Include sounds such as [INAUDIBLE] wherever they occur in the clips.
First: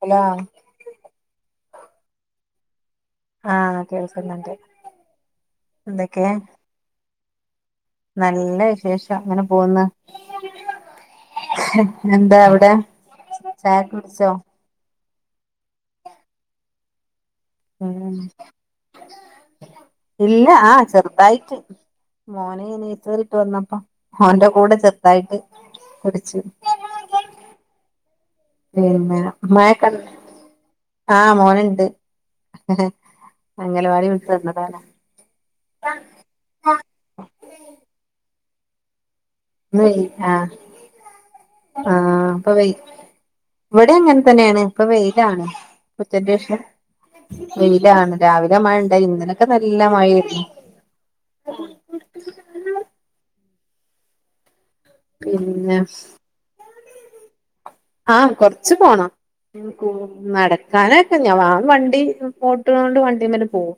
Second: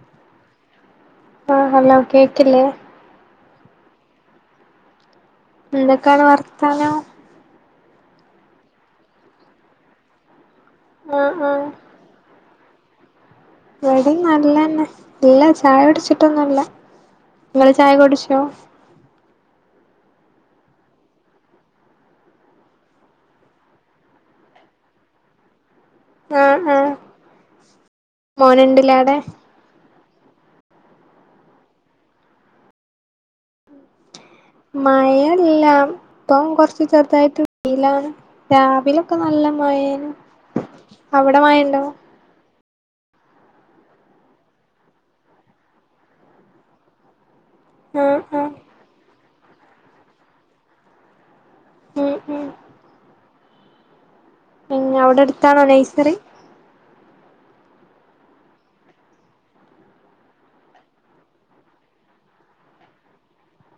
Hello ആഹ് hello കേക്കില്ലേ ആഹ് കേൾക്ന്ന്ണ്ട് എന്തൊക്കാണ് വർത്താനം നല്ല വിശേഷം അങ്ങനെ പോവുന്ന് ആഹ് ആഹ് എന്താ അവ്ടെ ഇവിടിം നല്ലെന്നെ ഇല്ല ചായുട്ച്ട്ടൊന്നുല്ല ഉം ഇല്ല ആഹ് ചെറ്തായിട്ട് മോനെ ഇനി [UNINTELLIGIBLE] വന്നപ്പോ ഓന്റെ കൂടെ ചെറ്തായിട്ട് കുടിച്ച് ആഹ് ആഹ് മോന്ണ്ട്ലേ അവ്ടെ പിന്നെ മയൊകൺ ആഹ് മോന്ണ്ട് അംഗലവാടി വിട് മയല്ല ഇപ്പം കൊർച് ചെർതായിട്ട് വെയിലാണ് രാവിലൊകെ നല്ല മയ് ഇന്ന് വയ് ആഹ് മഴണ്ടോ ആഹ് ഇപം വെയ് ഇവടിം അങ്ങൻ തന്നേണ് ഇപ്പൊ വെയിലാണ് ഉച്ചൻ്റേഷം വെയിലാണ് ആഹ് ആഹ് രാവിലെ മയണ്ടായീനി ഇന്നലൊകെ നല്ല മയേനി ഉം ഉം പിന്നവടെ എട്ത്താണോ പിന്നെ നെയ്സറി ആഹ് കൊർച്ച് പോണം നടക്കാനക്കെ ഞാൻ വാ വണ്ടി പോ ഓട്ടോണ്ട് വണ്ടി വരെ പോകും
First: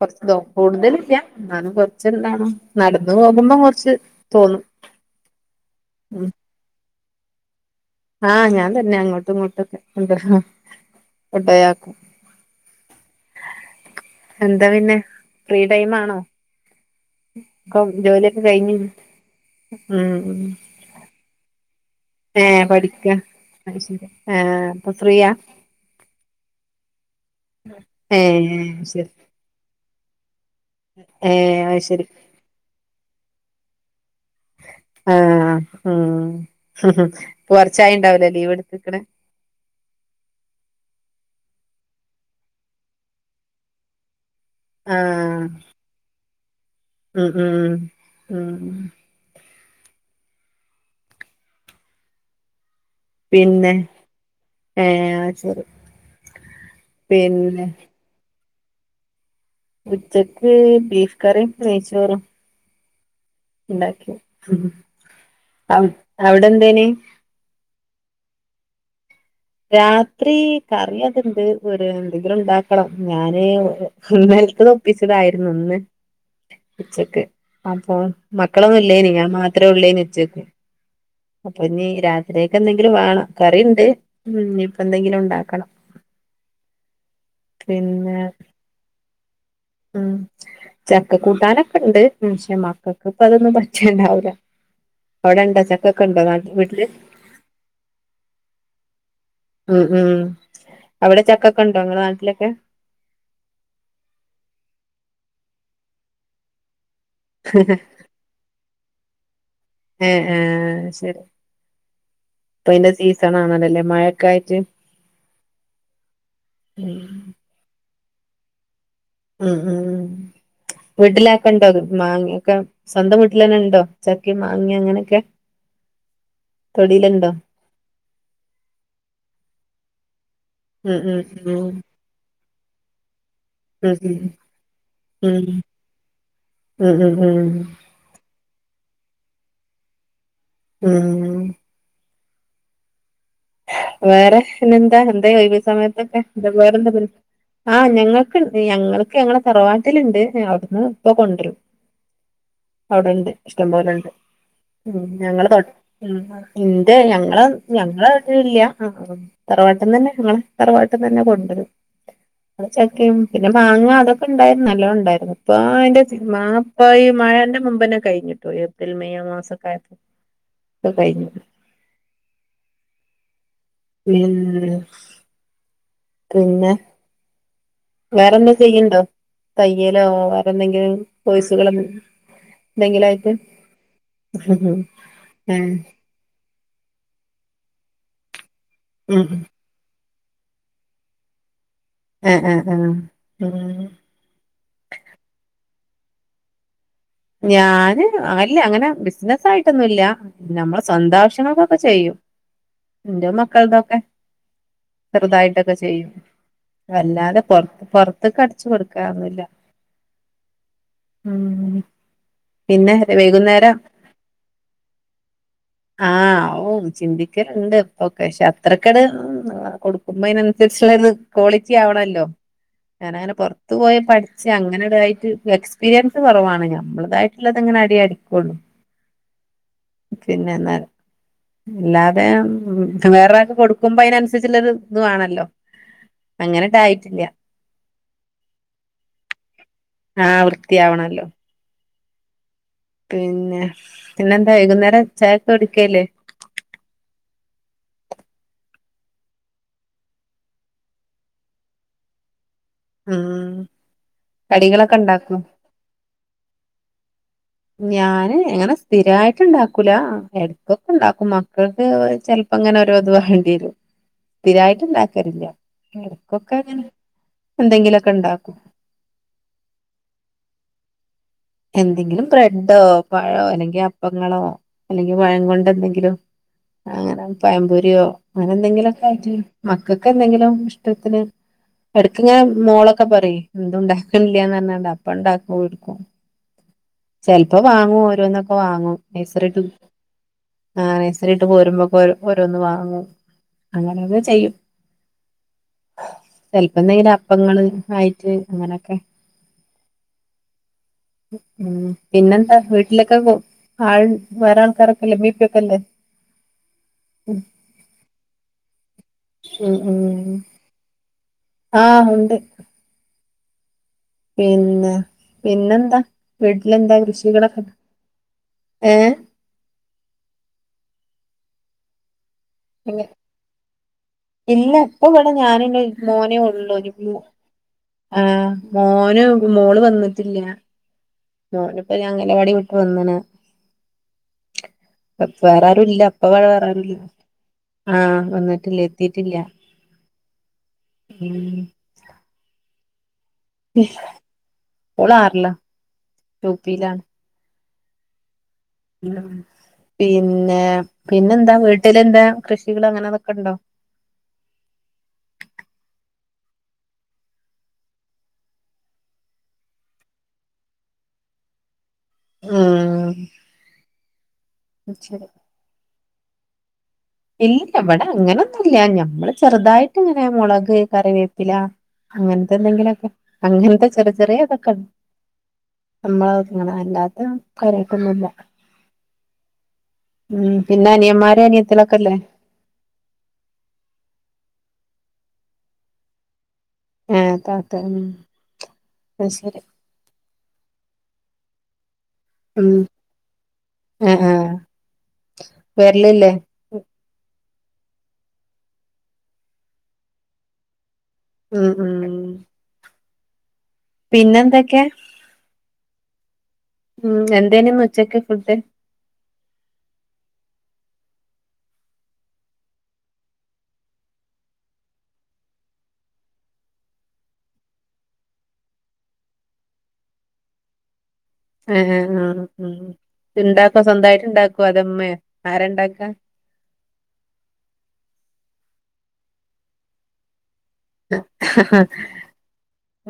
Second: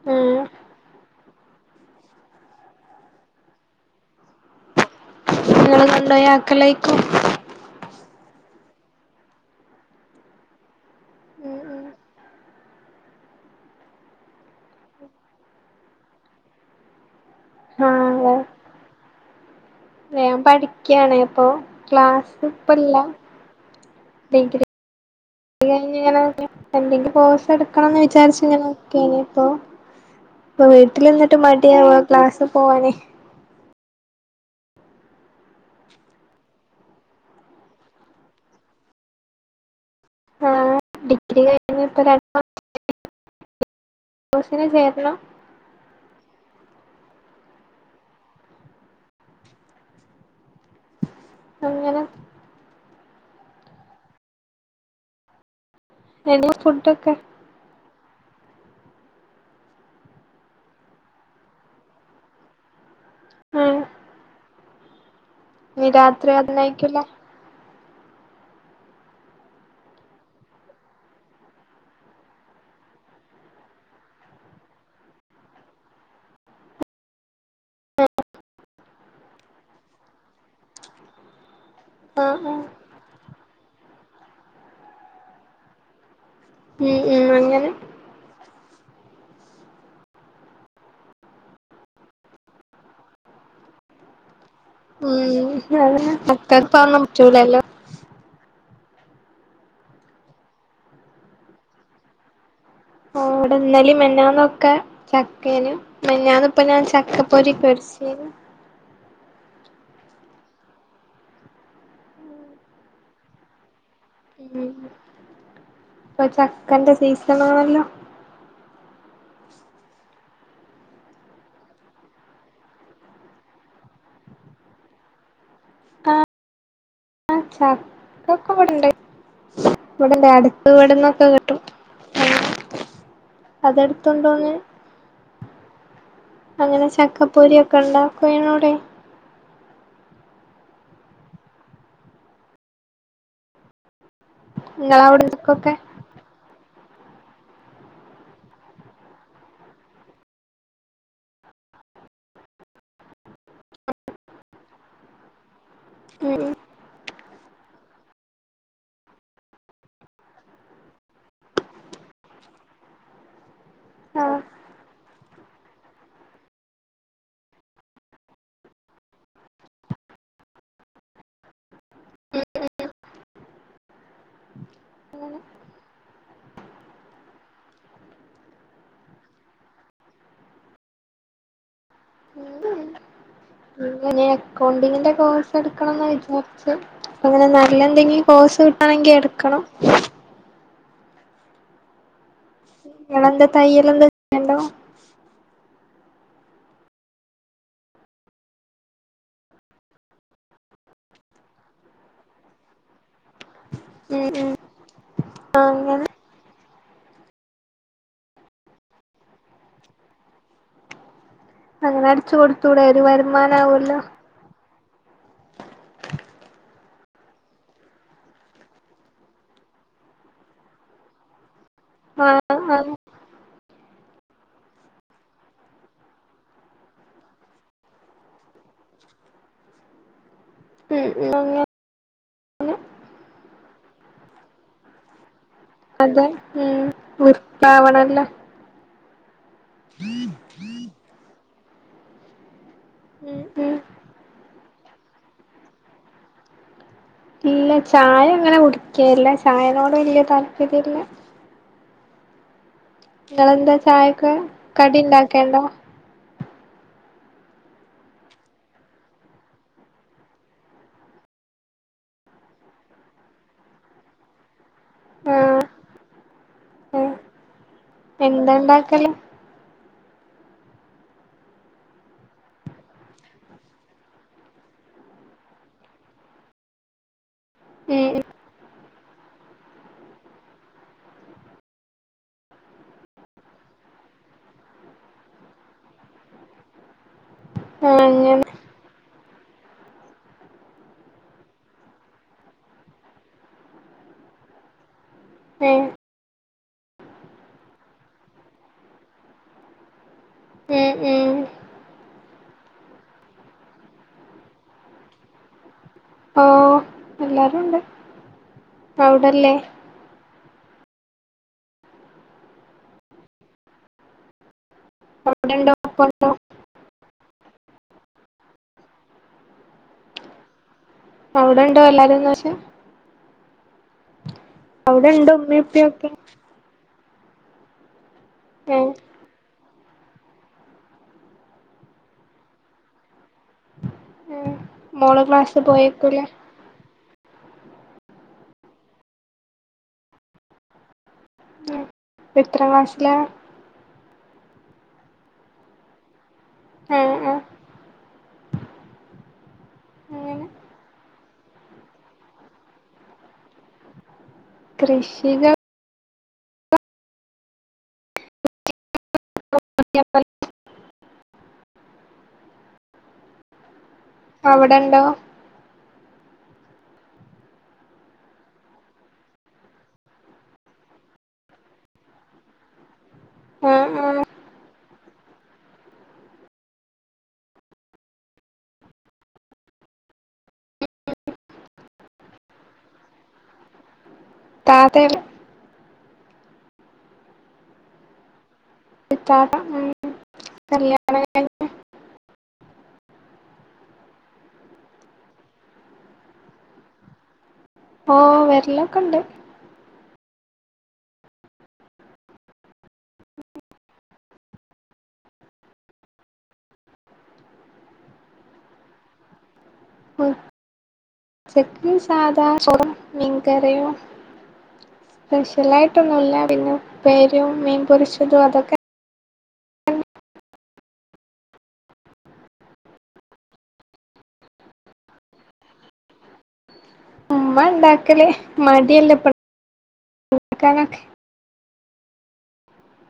കുറച്ച് ഉം കൂടുതലില്ല എന്നാലും കൊറച്ച് എന്താണ് നടന്നു പോകുമ്പോ കുറച്ച് തോന്നും നിങ്ങള് ഉം കൊണ്ടയാ ആക്കലായിക്കും ആഹ് ഞാൻ തന്നെ അങ്ങോട്ടും ഇങ്ങോട്ടൊക്കെ എ ഉം കൊണ്ടോയ്യാക്കും ഉം എന്താ പിന്നെ ഫ്രീ ടൈം ആണോ ഇപ്പം ആഹ് ജോലിയൊക്കെ കഴിഞ്ഞു ഉം യ്ക്കാണെ അപ്പൊ ക്ലാസ് ഏഹ് ഇപ്പല്ല പഠിക്ക ആഹ് അപ്പൊ ഫ്രീയാ കഴിഞ്ഞ എന്തെങ്കില [UNINTELLIGIBLE] പോസ് എടുക്കണം എന്ന് വിചാരിച്ചു ഏഹ് ഇങ്ങനെ ശരി നിൽക്കുണ് അപ്പോ ഇപ്പ വീട്ടിൽ നിന്നിട്ട് ഏഹ് അത് മടിയാവ ശരി ക്ലാസിൽ പോവാനേ ആഹ് ഉം കുറച്ചായി ണ്ടാവലേ ലീവ് എടുത്തിക്കണ ആഹ് ഡിഗ്രി കഴി ഇപ്പ രണ്ടസ കോഴ്സിന് ചേരണം [UNINTELLIGIBLE] ആഹ് ഉം ഉം ഉം അങ്ങനെ പിന്നെ ഏഹ് അത് ശരി എങ്ങ ഫുഡൊക്കെ പിന്നെ ഉച്ചക്ക് ബീഫ് കറിയും നെയ്യ്ച്ചോറും ആഹ് ഉണ്ടാക്കി ഉം ഇനി അവി രാത്രി അവിടെ എന്തേന് അതിനായിക്കില്ല രാത്രി കറി [UNINTELLIGIBLE] ഒരു എന്തെങ്കിലും ഉണ്ടാക്കണം ഞാന് ന്നലത്ത് തൊപ്പിച്ചതായിരുന്നു ഒന്ന് ഉച്ചക്ക് അപ്പൊ മക്കളൊന്നുമല്ലേന ഞാൻ മാത്രേ ഉള്ളേനി ഉച്ചക്ക് അപ്പൊ ഇന്നീ ആഹ് രാത്രിയക്ക് ആഹ് എന്തെങ്കിലും വേണം കറിയുണ്ട് ഉം ഇപ്പം എന്തെങ്കിലും ഉണ്ടാക്കണം ഉം ഉം അങ്ങനെ പിന്നെ ഉം [UNINTELLIGIBLE] ചക്ക കൂട്ടാനൊക്കെ ഉണ്ട് പക്ഷെ മക്കൾക്ക് ഇപ്പ അതൊന്നും പച്ചുണ്ടാവൂല്ല ഉം മക്കക്ക് വീട്ടില് അതൊന്നും പറ്റൂലല്ലേ ഉം ഉം അവിടെ ചക്കൊക്കെ ഉണ്ടോ നിങ്ങടെ നാട്ടിലൊക്കെ ഓ അവിടെ ഇന്നാലെ മിനഞ്ഞാന്നൊക്കെ ചക്കേന് മെനഞ്ഞാന്ന് ഇപ്പം ഞാൻ ചക്ക പൊരി പൊരി [UNINTELLIGIBLE] ഏഹ് ആഹ് ശരി ഇപ്പൊ ഇതിന്റെ സീസൺ ആണല്ലല്ലേ മഴ ഉം ഇപ്പൊ ചക്കന്റെ സീസണാണല്ലോ ഉം ഉം വീട്ടിലക്കണ്ടോ മാങ്ങ ഒക്കെ സ്വന്തം വീട്ടിലന്നെ ഉണ്ടോ ചക്ക മാങ്ങ അങ്ങനെയൊക്കെ ആ തൊടിയിലുണ്ടോ ആഹ് ചക്കൊക്കെ ഇവിടുണ്ട് ഇവിടണ്ട് അടുത്ത് ഉം ഇവിടുന്നൊക്കെ കിട്ടും ഉം ഉം ഉം അതെടുത്തുണ്ടോണ്ട് വന്ന് ഉം അങ്ങനെ ഉം ഉം ഉം ചക്കപ്പൊരി ഒക്കെ ഉണ്ട [UNINTELLIGIBLE] ഉം വേറെ പിന്നെന്താ എന്തേ ഒഴിവ് നിങ്ങളവിടക്കൊക്കെ സമയത്തൊക്കെ വേറെന്ത പരി ആഹ് ഞങ്ങൾക്ക് ഞങ്ങൾക്ക് ഞങ്ങളെ തറവാട്ടിലുണ്ട് അവിടുന്ന് ഇപ്പൊ കൊണ്ടുവരും അവിടെണ്ട് ഇഷ്ടംപോലുണ്ട് ഉം ഞങ്ങള് തൊ ഉം ഇന്റെ ഞങ്ങള് ഞങ്ങള് ല്ല തറവാട്ടീന്ന് തന്നെ ഞങ്ങള് തറവാട്ടീന്ന് തന്നെ കൊണ്ടുവരും അത് ചക്കയും പിന്നെ മാങ്ങ അതൊക്കെ ആഹ് ഉണ്ടായിരുന്നു നല്ല ഉണ്ടായിരുന്നു ഇപ്പൊ അതിന്റെ മാങ്ങ ഈ മഴേന്റെ മുമ്പനെ കഴിഞ്ഞിട്ടോ ഏപ്രിൽ മെയ് ആ മാസക്കാലത്ത് ഒക്കെ കഴിഞ്ഞു ഉം ങ്ങനെ പിന്നെ വേറെന്തും ചെയ്യ്ണ്ടോ തയ്യലോ വേറന്തെങ്കിലും പോയ്സുകളൊന്ന എന്തെങ്കിലും ആയിട്ട് അങ്ങനൊ എക്കൗണ്ടിങ്ങിന്റെ കോഴ്സ് ആഹ് എട്ക്കണംന്ന് വിചാരിച്ച്അങ്ങനെ നല്ല ന്തെങ്കിലും കോഴ്സ്. ആണെങ്കി ഉം എട്ക്കണം ആഹ് ആഹ് ആഹ് നിങ്ങളെന്താ ഊം തയ്യലെന്താ ചെയ്യണ്ടോ ഞ്യാന് അല്ലഅങ്ങനെ ബിസ്നസായിട്ടൊന്നുല്ല. നമ്മളെ സ്വന്താവശ്യങ്ങൾക്കൊക്കെ ചെയ്യും. ഇന്റെ മക്കൾതൊ എഹ് ഉം ഉം ആഹ് ചെറുതായിട്ടൊക്കെ അങ്ങനെ ചെയ്യും. വെല്ലാതെ പൊർ പൊർത്ത്ക്ക് അടിച്ച് കൊടുക്കാനുല്ല മം [UNINTELLIGIBLE] അങ്ങനെഅടിച്ച്കൊടുത്തൂടെ ഒരു വരുമാനാവ്വാല്ലോ? ആഹ് ആ ഓ ചിന്തിക്കല്ണ്ട് പ്പൊക്കെക്ഷെ അത്രക്കട് കൊടുക്കുമ്പോ അയ് നൻ സരിച്ച്ള്ളേത്. കോളിറ്റി ആവണല്ലോ ആഹ് ആഹ് ഞാനങ്ങനെ പൊർത്ത് പോയി പഠി പക്ഷെ അങ്ങനെട്തായിട്ട് എക്സ്പീരിയൻസ് കൊറവാണ് ഞാ വെളുതായിട്ട്ള്ളതങ്ങനെ അടി അടിക്കൊള്ളൂ പിന്നെന്നാ [UNINTELLIGIBLE] ല്ലാതെ അങ്ങനെ വേറെരാൾക്ക്‌ കൊടുക്കുമ്പോ അയ്നൻസരിച്ചുള്ളരുത് വാണല്ലോ. അതെ ഉം വൃത്തിയാവണല്ലൊ ആഹ് വൃത്യാവണല്ലോ. ഉം പിന്നെ ഉം പിന്നെന്താ വൈകുന്നേരം ചായക്ക്‌കൊടിക്കല് ല്ലേ ഇല്ല ചായങ്ങനെ കുടിക്കേൽല്ല ചായനോട് വെല്ല്യതാല്പര്യല്ല. ഉം ഇങ്ങളെന്താ ചായൊക്ക്‌ കടികളൊക്കെ കടി ഉണ്ടാക്കും ണ്ടാക്കല്ണ്ടോ ഞാന് ഇങ്ങനെ സ്ഥിരായിട്ട് ഇണ്ടാക്കൂല എട്ക്കൊക്കെണ്ടാക്കും മക്കൾക്ക് ചെൽ പ്പങ്ങനെഓരോ ഇത് വാഡ്യേരും സ്ഥിരായിട്ട്ണ്ടാക്കൽല്ല്യ. ആഹ് ഇടക്കൊക്കങ്ങനെ എന്തെങ്കിലു എന്താണ്ടാക്കല്. എന്തെങ്കിലും ബ്രെഡോ പഴോ അല്ലെങ്കി അപ്പങ്ങളോ അല്ലെങ്കി പഴം കൊണ്ടന്തെങ്കിലും അങ്ങനെ പഴം പൊരിയോ ഉം അങ്ങനെ എന്തെങ്കിലൊക്കആയിട്ട് മക്കക്ക് എന്തെങ്കിലും ഇഷ്ടത്തിന് എടക്ക്‌ങ്ങനെ മോളൊക്കെ പറയു എന്തുണ്ടാക്കുന്നില്ല്യാന്ന് പറഞ്ഞ അപ്പ ണ്ടാക്ക്‌കൊടുക്കും. ചെൽപ്പ വാങ്ങും ആഹ് അങ്ങനെ ഓരോന്നൊക്കെ വാങ്ങും നൈസറിയ്ട്ട്. ആഹ് നഴ്സറിട്ട് പോരുമ്പോക്കൊരോ ഓരോന്ന് വാങ്ങും അങ്ങന അത് ചെയ്യും ചെൽപ്പോന്തെങ്കിലും അപ്പങ്ങള് ആയിട്ട് ങ്ങനൊക്കെ ഉം ഉം ഉം പിന്നന്താ വീട്ടിലൊക്കെ വൊ ആൾ വേറെ ആൾക്കാരൊക്കെല്ലേ ഇമ്മിഇപ്പി ഒക്കല്ലേ? ഓ എല്ലാരുംണ്ട് ഔടല്ലേ. ഉം ഉം ആഹ് ഉണ്ട് പിന്നെ അവിടെണ്ടോ പിന്നെന്താ ഉപ്പണ്ടോ വീട്ട്ലെന്താ കൃഷികളൊക്കെ ഏ അവിടെണ്ടോ എല്ലാരുംന്ന് വെച്ച ഇല്ല ഇപ്പൊ അവിടെണ്ട് ഇവടെ ഉമ്മീം ഉപ്പിയൊക്കെ ഞാനുന്റെമോനേ ഒള്ളൂ ഒരുവ്യൂ ആഹ് ഏഹ് മോനു മോള് വന്ന്ട്ട്ല്ല്യാ മോന്പ്പ ഞാ അംഗലവാടിട്ട് വന്ന്ണ് ഏഹ് മോള് പ ക്ലാസ് വേറാരുല്ല പോയേക്കൂലേ ഇപ്പവ്ട വേറാരുല്ല് ആഹ് വന്നിട്ടില്ല എത്തിട്ടില്ല ഉം. പ്പെ എത്ര ക്ലാസ്സ്ലാ? ഏഹ്, ഒളാർല യു പില. ആഹ് ആഹ് അങ്ങനെ പിന്നെ പിന്നെന്താ വീട്ടിലെന്താ കൃഷികൾ അങ്ങനെ അതൊക്കെ ഇണ്ടോ? കൃഷിന [UNINTELLIGIBLE] ഊം അവടെണ്ടോ? ഇല്ല വടെങ്ങനൊന്നുല്ല ഞമ്മള് ചെറുതായിട്ട്ങ്ങനെ മുളക്, കറിവേപ്പിലാ അങ്ങൻത്തെ ന്തെങ്കിലൊക്കെ അങ്ങൻത്തെ ആഹ് ചെറി ആഹ് ചെറിയ തൊക്കെ നമ്മളങ്ങന അല്ലാത്ത കാര്യായിട്ടൊന്നുല്ല. ഉം. പിന്ന നിയമ്മാരു അനിയത്ത്യളൊക്കെല്ലേ? ത്താത്തെ ഏഹ് താത്തെയാ ഉം അത് ത്താത്ത ശരി ഉം കല്യാണ [UNINTELLIGIBLE] ഉം എ ആഹ് വെരലില്ലേ? ഓഹ് വെരലൊക്കെണ്ട് ഉം ഉം പിന്നെന്തൊക്കെയാ? ഊം. എന്തേനിന്നുച്ചക്ക് ഫുഡ്ഡ്? ച്ചക്ക് സാദാ ചോറും മീങ്കറിയു പെഷ്യലായിട്ടൊന്നുല്ല പിന്നെ ഉപേര്യും മീൻ പൊരിച്ചതും അതൊക്കെ ഏഹ് ഏ ആഹ് ആഹ് ത്ണ്ടാക്കോ സ്വന്തായിട്ട് ണ്ടാക്കോ അതോ മ്മേ? ആരാണ്ടാക്കാ? മ്മാ ണ്ടാക്കല് ഹ് മടിയല്ലെപ്പൾ [UNINTELLIGIBLE] ക്കാന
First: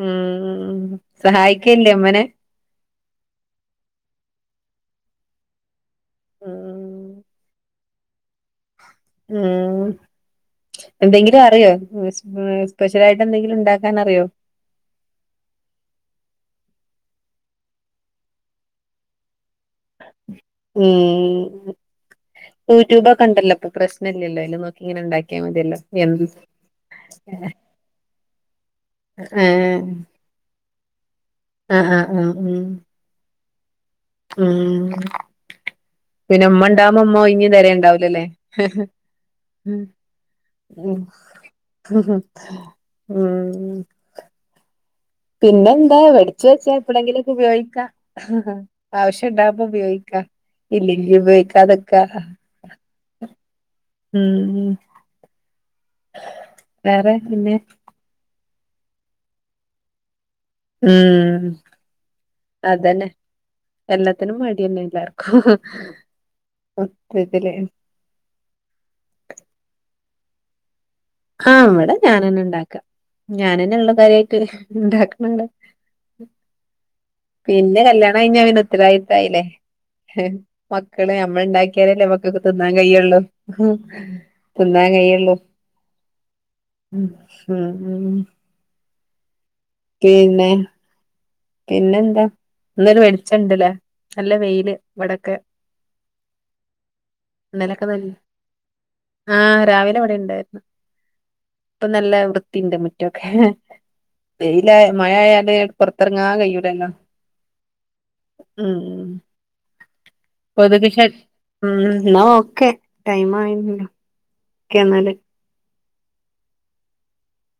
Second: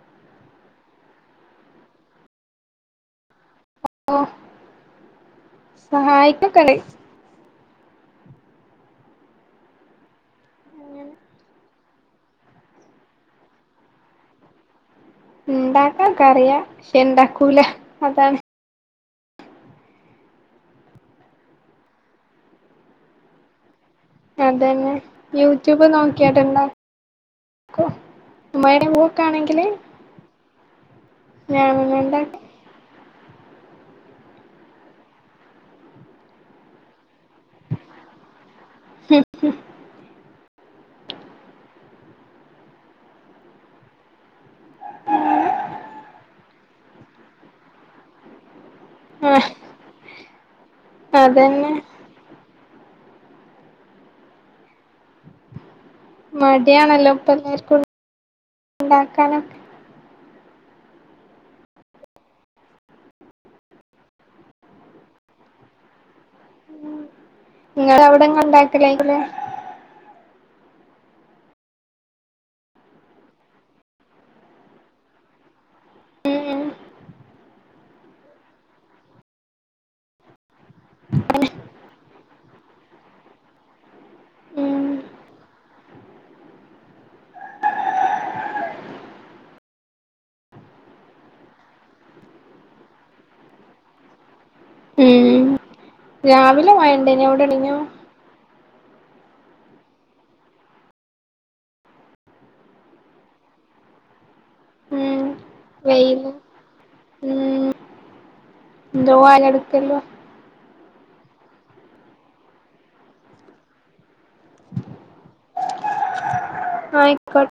ഊം സഹായിക്കല്ലേ മ്മനെ? ഓഹ് സഹായിക്കൊക്കണ്ട് ഉം ഊം എന്തെങ്കിലും അറിയോ ഉം സ് സ്പെഷ്യലായിട്ടന്തെങ്കിലും ണ്ടാക്കാനറിയോ? ണ്ടാക്കാൻക്കറിയ ക്ഷെ ണ്ടാക്കൂല അതാണ് ഊം യൂടൂബൊക്ക ണ്ടല്ലൊ പ്പ പ്രസ് നംല്ലല്ലോ അയ്ല് നോക്കി അതന്നെ ങ്ങനെണ്ടാക്കിയാ മതിയല്ലോ യൂട്യൂബ് യെൻ നോക്കിയാട്ട് [UNINTELLIGIBLE] ഉമ്മായുടെ മൂക്കാണെങ്കില് അ ആഹ് അ ഉണ്ടാക്കും ഉം ഊം പിന്നമ്മ ണ്ടാവുമ്പം മ്മ ഒയിഞ്ഞ് തെരണ്ടാവൂലല്ലേ? ഹ് ഹ് [UNINTELLIGIBLE] ഉം പിന്നെന്താ പടിച്ച് വെച്ചാ എപ്പളങ്കി ലൊക്കെ പയോഗിക്കാ ഹ ഹ ആഹ് ആവശ്യണ്ടാകുമ്പോ പയോഗിക്കാ ഇല്ലെങ്കി അതന്നെ ഉപയോഗിക്കാത ക്ക അ ഊം പിന്നെ മടിയാണല്ലോപ്പെല്ലാര്ക്കു ണ്ടാക്കാനൊക് ഊം. അതെന്നെ എല്ലത്തിനും മടിഎന്നെ എല്ലാർക്കു മൊത്തത്തില് ങ്ങടെ വിടെ ങ്ങള് ണ്ടാക്കല [UNINTELLIGIBLE] ആഹ് വടെ ഞാനെന്ന ണ്ടാക്കാ ഞാനെന്നെ ള്ളു കാര്യായിറ്റ് ണ്ടാക്കണ് ള്ളെ ഉം പിന്നെ കല്യാണയി ഞ്ഞാ പിന്നു ത്തരവായിത്തായില്ലേ ഹെ മക്കള് ഞമ്മള് ണ്ടാക്കിയാലല്ലേ മക്കക്ക് ത് ന്നാ കയ്യുള്ളു. ഹ് ഉം ത്‌ന്നാം കയുള്ളൂ ഉം ഉ ഊം പീന്നെ പിന്നെന്താ? ന്നൊര് ‌ വെളിച്ചണ്ട്ല്ലേ. നല്ല വെയില് ഉം വടൊക്കെ ഉം രാവിലെ മഴ ഇണ്ടേനോ എവിടെണഞ്ഞോ ഇന്നലൊക്കെ നല്ല ആഹ് രാവിലെ ഇവിടെ ഇണ്ടായിരുന്നു ഇപ്പ നല്ല വൃത്തിണ്ട് മുറ്റൊക്കെ വെയില ഉം മഴായാല പുറ ത്രങ്ങാ വെയില് കൈയൂല്ലല്ലോ ഉം ന്തേ വാല അടുക്കല്ലോ കൊത്ക് ശല് ഉം എന്നാ ഓക്കെ ടൈം ആയില്ലോ ക്കെ എന്നാല് ആയിക്കോട്ടെ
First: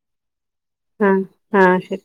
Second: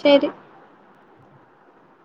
ശരി ആഹ ആഹ ശരി